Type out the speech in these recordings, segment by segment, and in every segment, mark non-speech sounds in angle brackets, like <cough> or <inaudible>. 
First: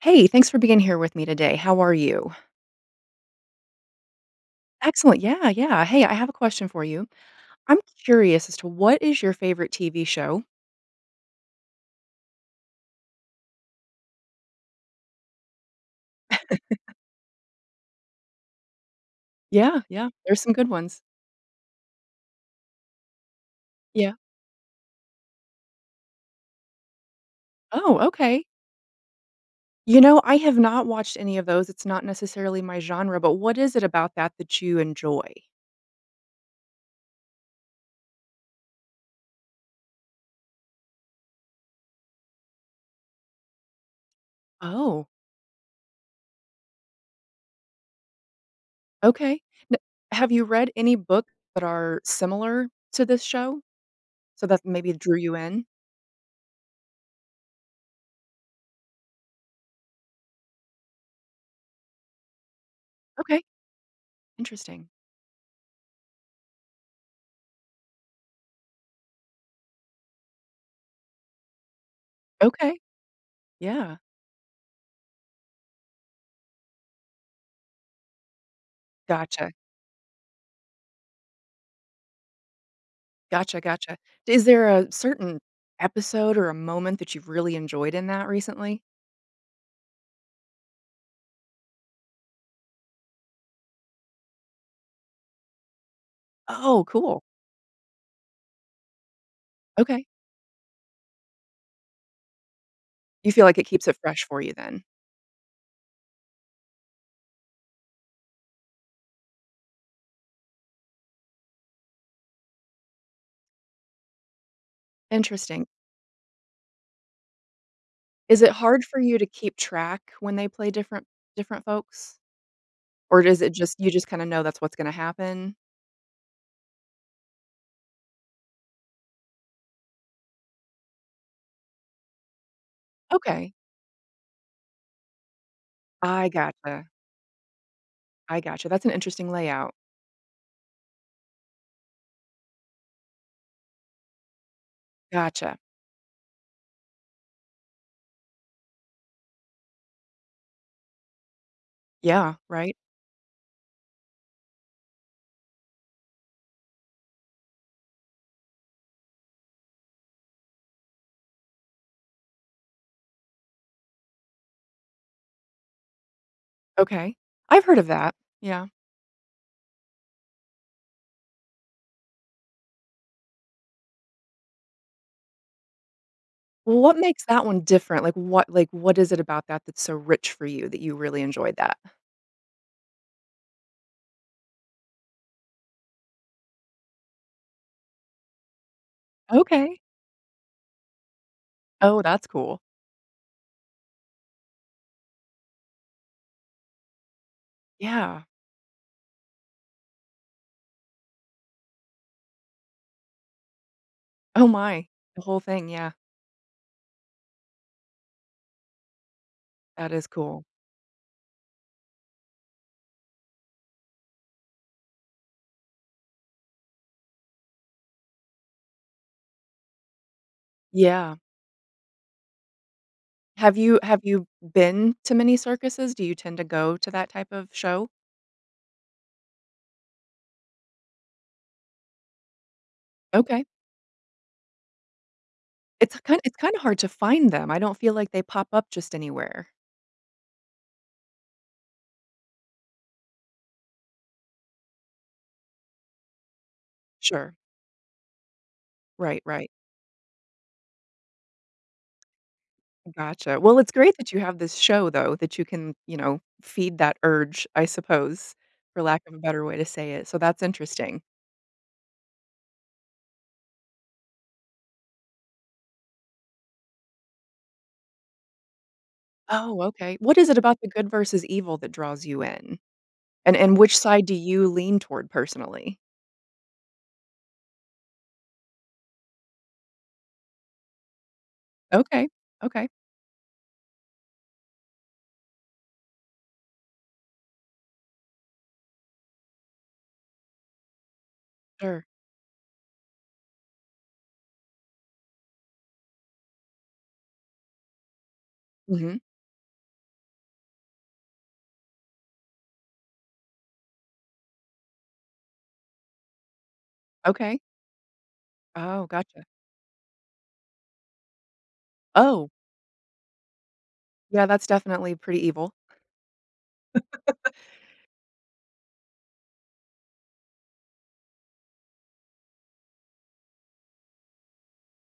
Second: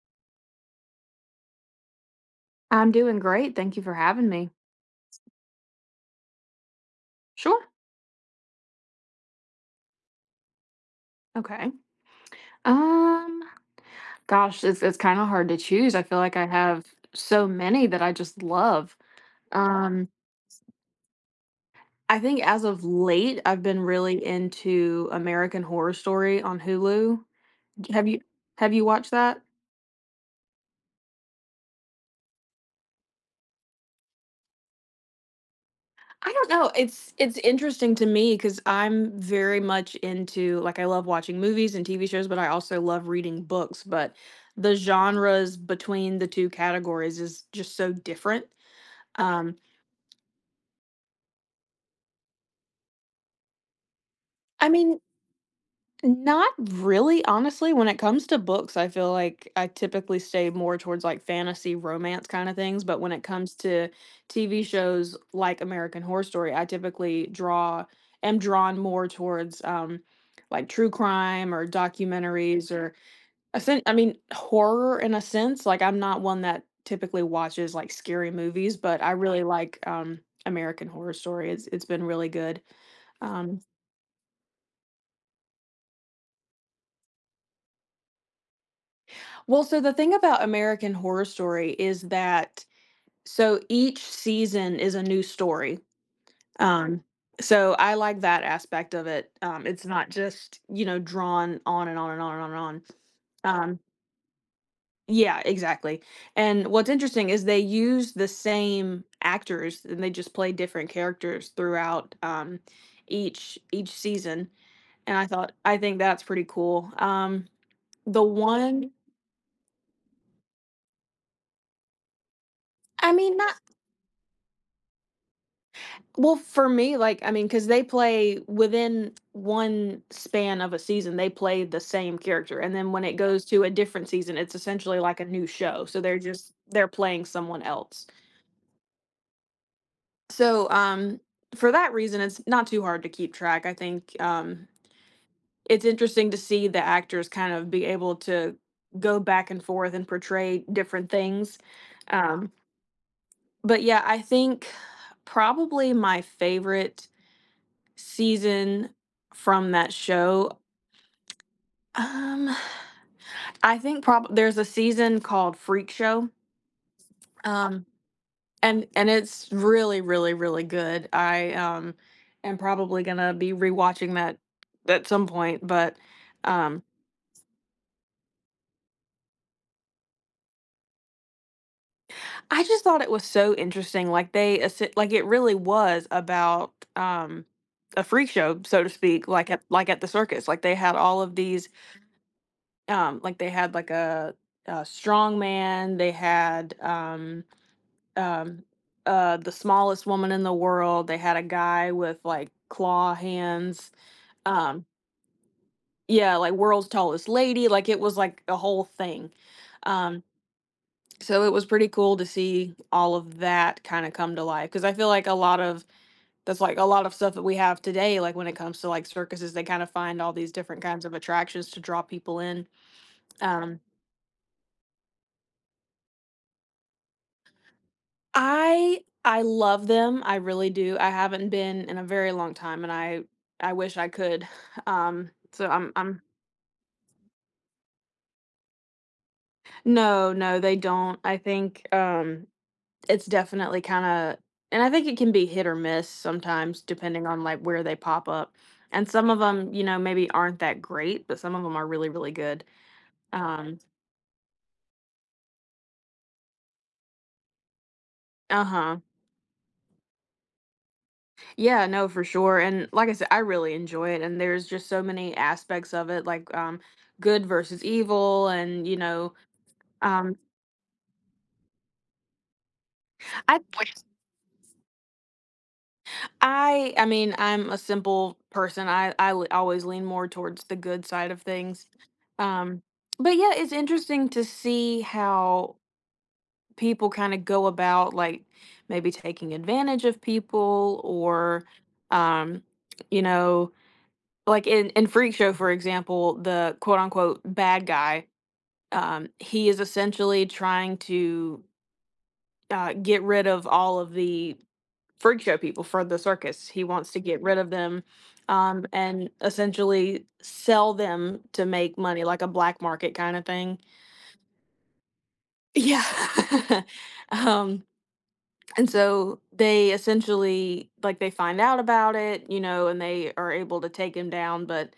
Hey. Thanks for being here with me today. How are you? I'm doing great. Thank you for having me. Excellent. Yeah, yeah. Hey. I have a question for you. Sure. I'm curious as to what is your favorite TV show? Okay, um, gosh, it's it's kinda hard to choose. I feel like I have <laughs> so many that I just love. Yeah. Um Yeah. There's some good ones. I think as of late, I've been Yeah. really into American Horror Story on Hulu. Oh, Have you okay. have you you watched that? You know, I have not watched any of those. It's not necessarily my genre, but what is it about that that you enjoy? I don't know. It's it's interesting to me 'cause I'm very much into like, I love watching movies and TV shows, but I also love reading books. But the Oh? genres between the 2 categories is just so different. Okay. Um N have you read any book that are similar to this show so that's I maybe mean, drew you in? not really. Honestly, when it comes to books I feel like I typically stay more towards like fantasy romance kinda things, but when it Okay. comes to TV Interesting. shows like American Horror Story, I typically draw am drawn more towards, um, like, true crime or documentaries Okay. or a se I Yeah. mean, horror in a sense- like, I'm not one that typically watches, like, scary movies, but I really Gotcha. like, um, American Horror Story. It's it's been really good. Gotcha, Um gotcha. Is there a certain episode or a moment that you've really enjoyed in that recently? Well, so, the thing about American Horror Story is that so, each season is a new story. Oh, Um, cool. so, I like that aspect of it, um, it's Okay. not just, you know, drawn on and on and on and on and on. You feel like it Um keeps it fresh for you, then? Yeah, exactly, and what's interesting is they use the same actors and they just play different characters throughout, um, each each season, and I thought, Interesting. "I think that's pretty cool." Um, the Is it hard one for you to keep track when they play different different folks? I Or mean, does not it just you just kinda know that's what's gonna happen? Well, for me, like I mean, 'cause they play within 1 span of a season, they play the same character, and then when it goes Okay. to a different season, it's essentially like a new show, so they're I just gotcha. they're playing someone else. I gotcha. That's an interesting layout. So, um, for that reason, it's not too hard to keep track. I think, um, Gotcha. it's interesting to see the actors kind of be able to go back and forth and portray different things. Yeah, Um right? But, yeah, I think probably my favorite season from that show, <tsk> um, I think prob there's a season called Freak Show Okay. I've heard um, of that. Yeah. and and it's really, really, really good. I am am probably gonna be rewatching that that some point, but, Well, um what makes that one different? Like, what like, what is it about that that's so rich for you that you really enjoyed that? I just thought it was so interesting, like, they esse like, it really was about, um, a freak show, so to speak, like at Okay. like at the circus, like, they had all of these Oh, that's cool. Um, like, they had, like, a a strong man. They had, um Yeah. um, uh, the smallest woman in the world. They had a guy with, like, claw hands, Oh um my. The whole thing, yeah. Yeah, like, world's tallest lady, like, it was, like, a whole thing, That is um cool. So, it was pretty cool to see all of that kinda come to life, 'cause I feel like a lot of that's, like, a lot of stuff that we have today, like, when it comes to, like, circuses, they kind of find all these different kinds of Yeah. attractions to draw people in. Have Um you have you been to many circuses? Do you tend to go to that type of show? I I love them. I really do. I haven't been in a very long time, and I Okay. I wish I could. <chuckles> Um, so I'm It's kind I'm it's kinda hard to find them. I don't feel like they pop up just anywhere. No, no, they don't. I think, um, it's definitely kinda and I think it can be hit or miss sometimes depending Sure. on, like, where they pop up, and Right, some of right. 'em, you know, maybe aren't that great, but some of 'em are really, really good. Gotcha. Well, it's Um great that you have this show, though, that you can, you know, feed that urge, I suppose, for Uh-huh. lack of a better way to say it, so that's interesting. Yeah, no, for sure, and like I sai I really enjoy it, and there's just so many aspects of it, like, um, good versus evil and, you know. Oh, okay. What is it Um about the good versus evil that draws you in? And and I which put side do you lean toward personally? I I mean, I'm a simple person. I I l I always lean more towards the good side of things. Okay, okay. Um, but, yeah, it's interesting to see how people kinda go about, like, maybe taking advantage of people or, Sure. um you know, like in in Freak Show, for example, the quote, unquote ,"Bad guy," Mhm. um, he is essentially trying to uh, get rid of all of the Freak Show people for the circus. He wants to Okay. get rid of them, um, Oh, gotcha. and essentially sell them to make money, Oh. like a black market kinda thing. Yeah, that's definitely pretty evil. Yeah. um, <chuckles> and so they essentially like, they find out about it, you know, and they are able to take him down, but,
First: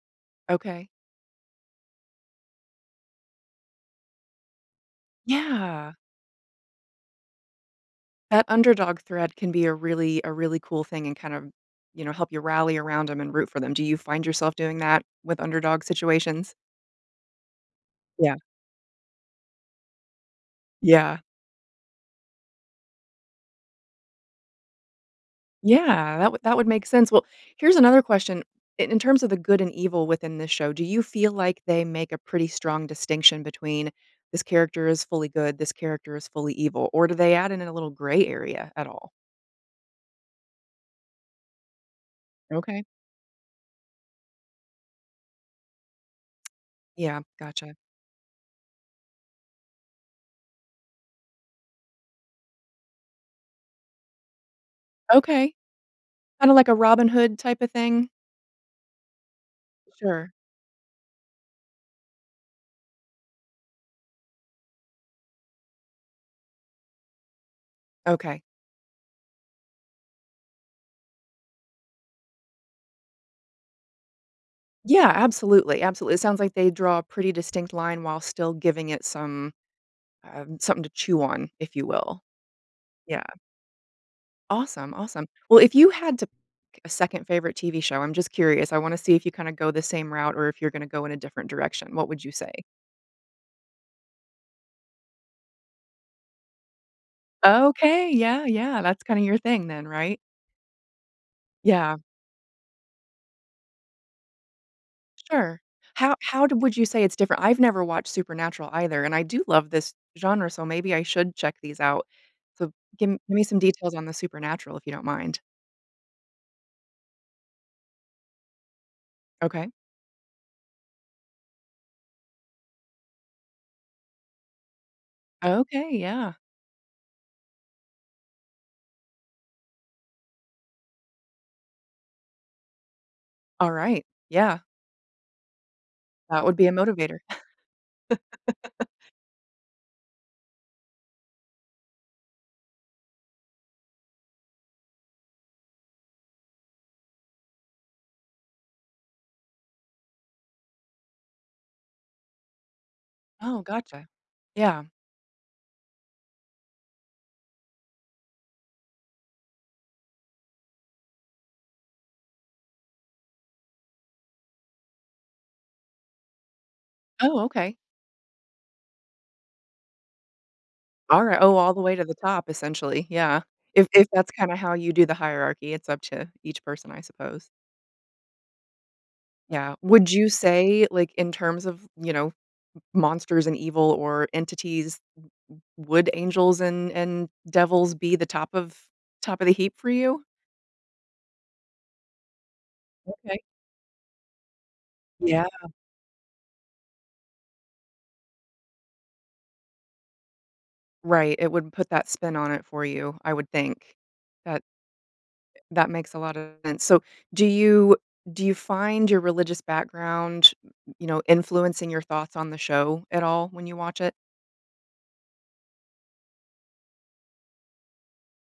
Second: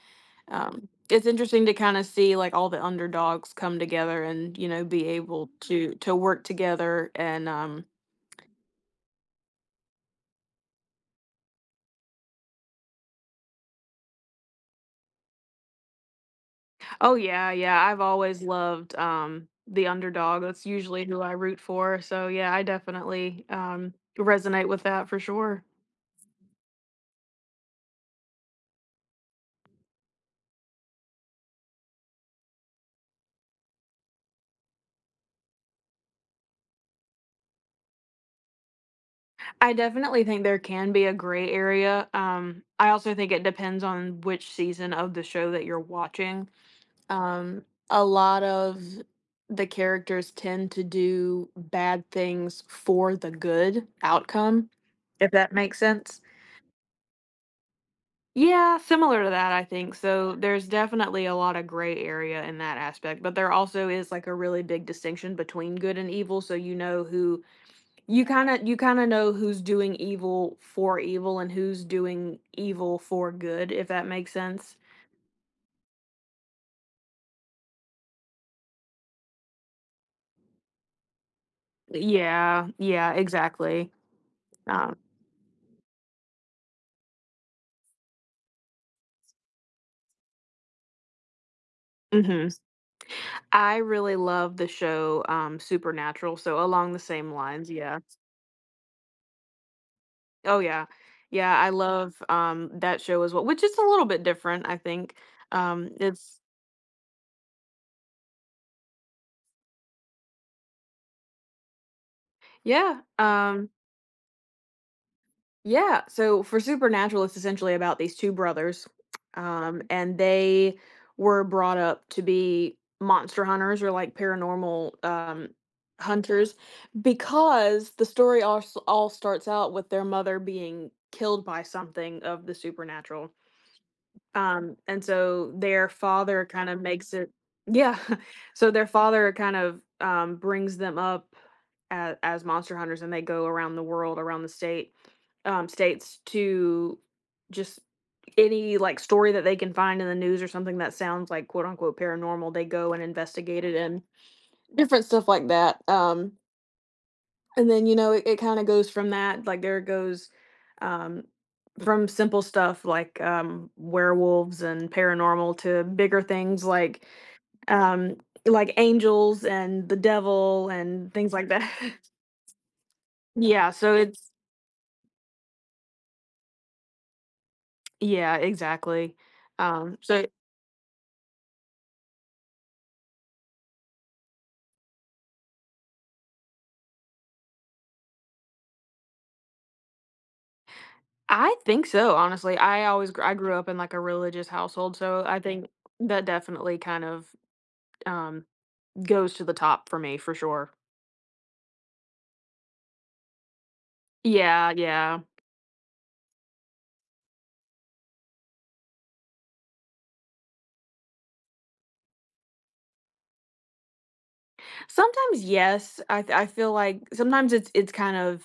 um, Okay. it's interesting to kinda see, like, all the underdogs come together and, you know, be able to Yeah. to work together and, um That underdog thread can be a really a really cool thing and kind of, you know, help you rally around 'em and root for them. Do you find yourself doing that with underdog situations? Oh, yeah, yeah, I've Yeah. always loved, um, the underdog. That's usually Yeah. who I root for, so, yeah, I definitely, um, resonate with that for sure. Yeah, that wou that would make sense. Well, here's another question, i in terms of the good and evil within this show, do you feel like they make a pretty strong distinction between this character is fully good, this character is fully evil, or do they add in a little gray area at all? I definitely think there can be a gray area. Um, Okay. I also think it depends on which season of the show that you're watching. Yeah, Um, gotcha. a lot of the characters tend to do bad things for the good outcome, if that Okay. makes sense. Kinda like a Robin Hood type of thing. Yeah, similar to that, I think, Sure. so there's definitely a lotta gray area in that aspect, but there also is like a really big distinction between good and evil, so you know who you Okay. kinda you kinda know who's doing evil for evil and who's doing evil for good, if that makes sense? Yeah, absolutely, absolu It sounds like they draw a pretty distinct line while still giving it some um, something to chew on, if you will. Yeah, yeah, Yeah. exactly. Awesome, Um awesome. Well, if you had to k a second favorite TV show- I'm just curious; I wanna see if you kinda go the same route or if you're gonna go in a different direction- what would you Mhm. say? S I really love the show, um, Supernatural, so along the same lines, yeah, Okay, s yeah, yeah, that's kinda your thing then, right? Oh, yeah. Yeah, I Yeah. love, um, that show as we which is a little bit different, I think. Sure. Um, How it's how'd would you say it's different? I've never watched Supernatural either, and I do love this genre, so maybe I should check these out. So Yeah. gi gimme some Um details on the Supernatural, if you don't mind. Yeah, so for Supernatural, it's essentially about these 2 brothers, Okay. um, and they were brought up to be monster hunters or like paranormal, um, Okay, yeah. hunters because the story all s all starts out with their mother being killed by something of the supernatural Alright, yeah. um, and so, their father That would be a kinda makes motivator. it <laughs> Yeah. <chuckles> So, their father kind of, um, brings them up a as monster hunters and they go around the world, around the state um, states to just any, like, story that they can find in the news or something that sounds like quote, unquote "paranormal," they go and Oh, investigate it and gotcha. Yeah. different stuff like that, um and then, you know, i it kind of goes from that. Like there goes, um, from simple stuff like, um, werewolves and paranormal to bigger things like Oh, okay. um, like angels and the devil and things Alrigh like oh, that. all the way to the top, essentially, yeah. Yeah, If so if it's that's kinda how you do the hierarchy, it's up to each person, I suppose. Yeah, exactly, Yeah. um, Would so you say, like, in terms of, you know, m monsters and evil or entities, w w would angels and and devils be the top of top of the heap for you? I think so, honestly. I always grew I Okay. grew up in a religious household, so I Yeah. think that, definitely, kind of, um, goes to the top for me, for sure. Right, it would put that spin on it for you, I would think. That Yeah, yeah. that makes a lot of sense. So, do you do you find your religious background, you know, influencing your thoughts on the show, at all, when you watch it? Sometimes, yes, I th I feel like, sometimes it's it's kind of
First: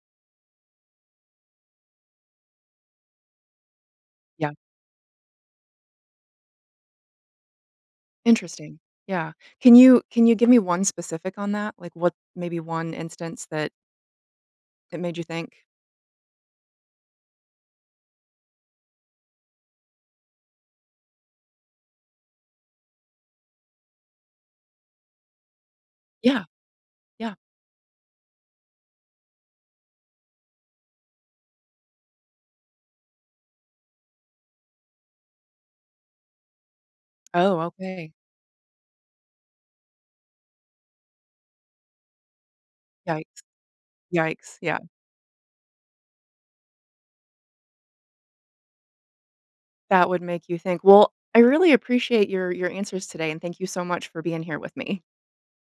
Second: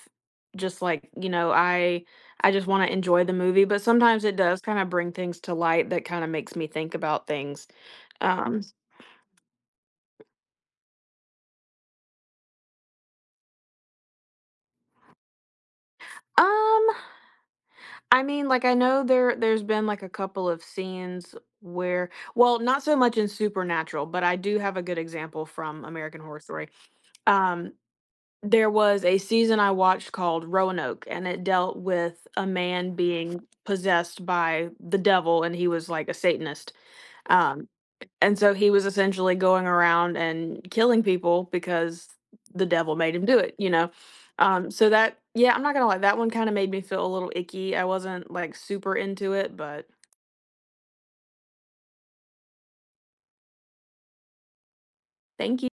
just like, you know, I I just wanna enjoy the movie, but sometimes it Yeah. does kinda bring things to light that kinda makes me think about things, um Interesting. Yeah. Can you can you give me 1 specific on that? Like, what maybe 1 instance that that made you think? Um, I mean, like I know there there's been, like, a couple of scenes where well not so much in Supernatural, but I do have a good example from American Horror Yeah. Story. Yeah. Um, there was a season I watched called Roanoke, and it dealt with a man being possessed by the devil and he was like a Satanist. Oh, Um, okay. and so he was essentially going around and killing people because the devil made him do Yikes. it, you know? Yikes, Um, yeah. so that yeah, I'm not gonna lie, that one made me feel a little icky, I wasn't, like, super into it, but That would make you think. Well, I really appreciate your your answers today, and thank you so much for being here with me. Thank you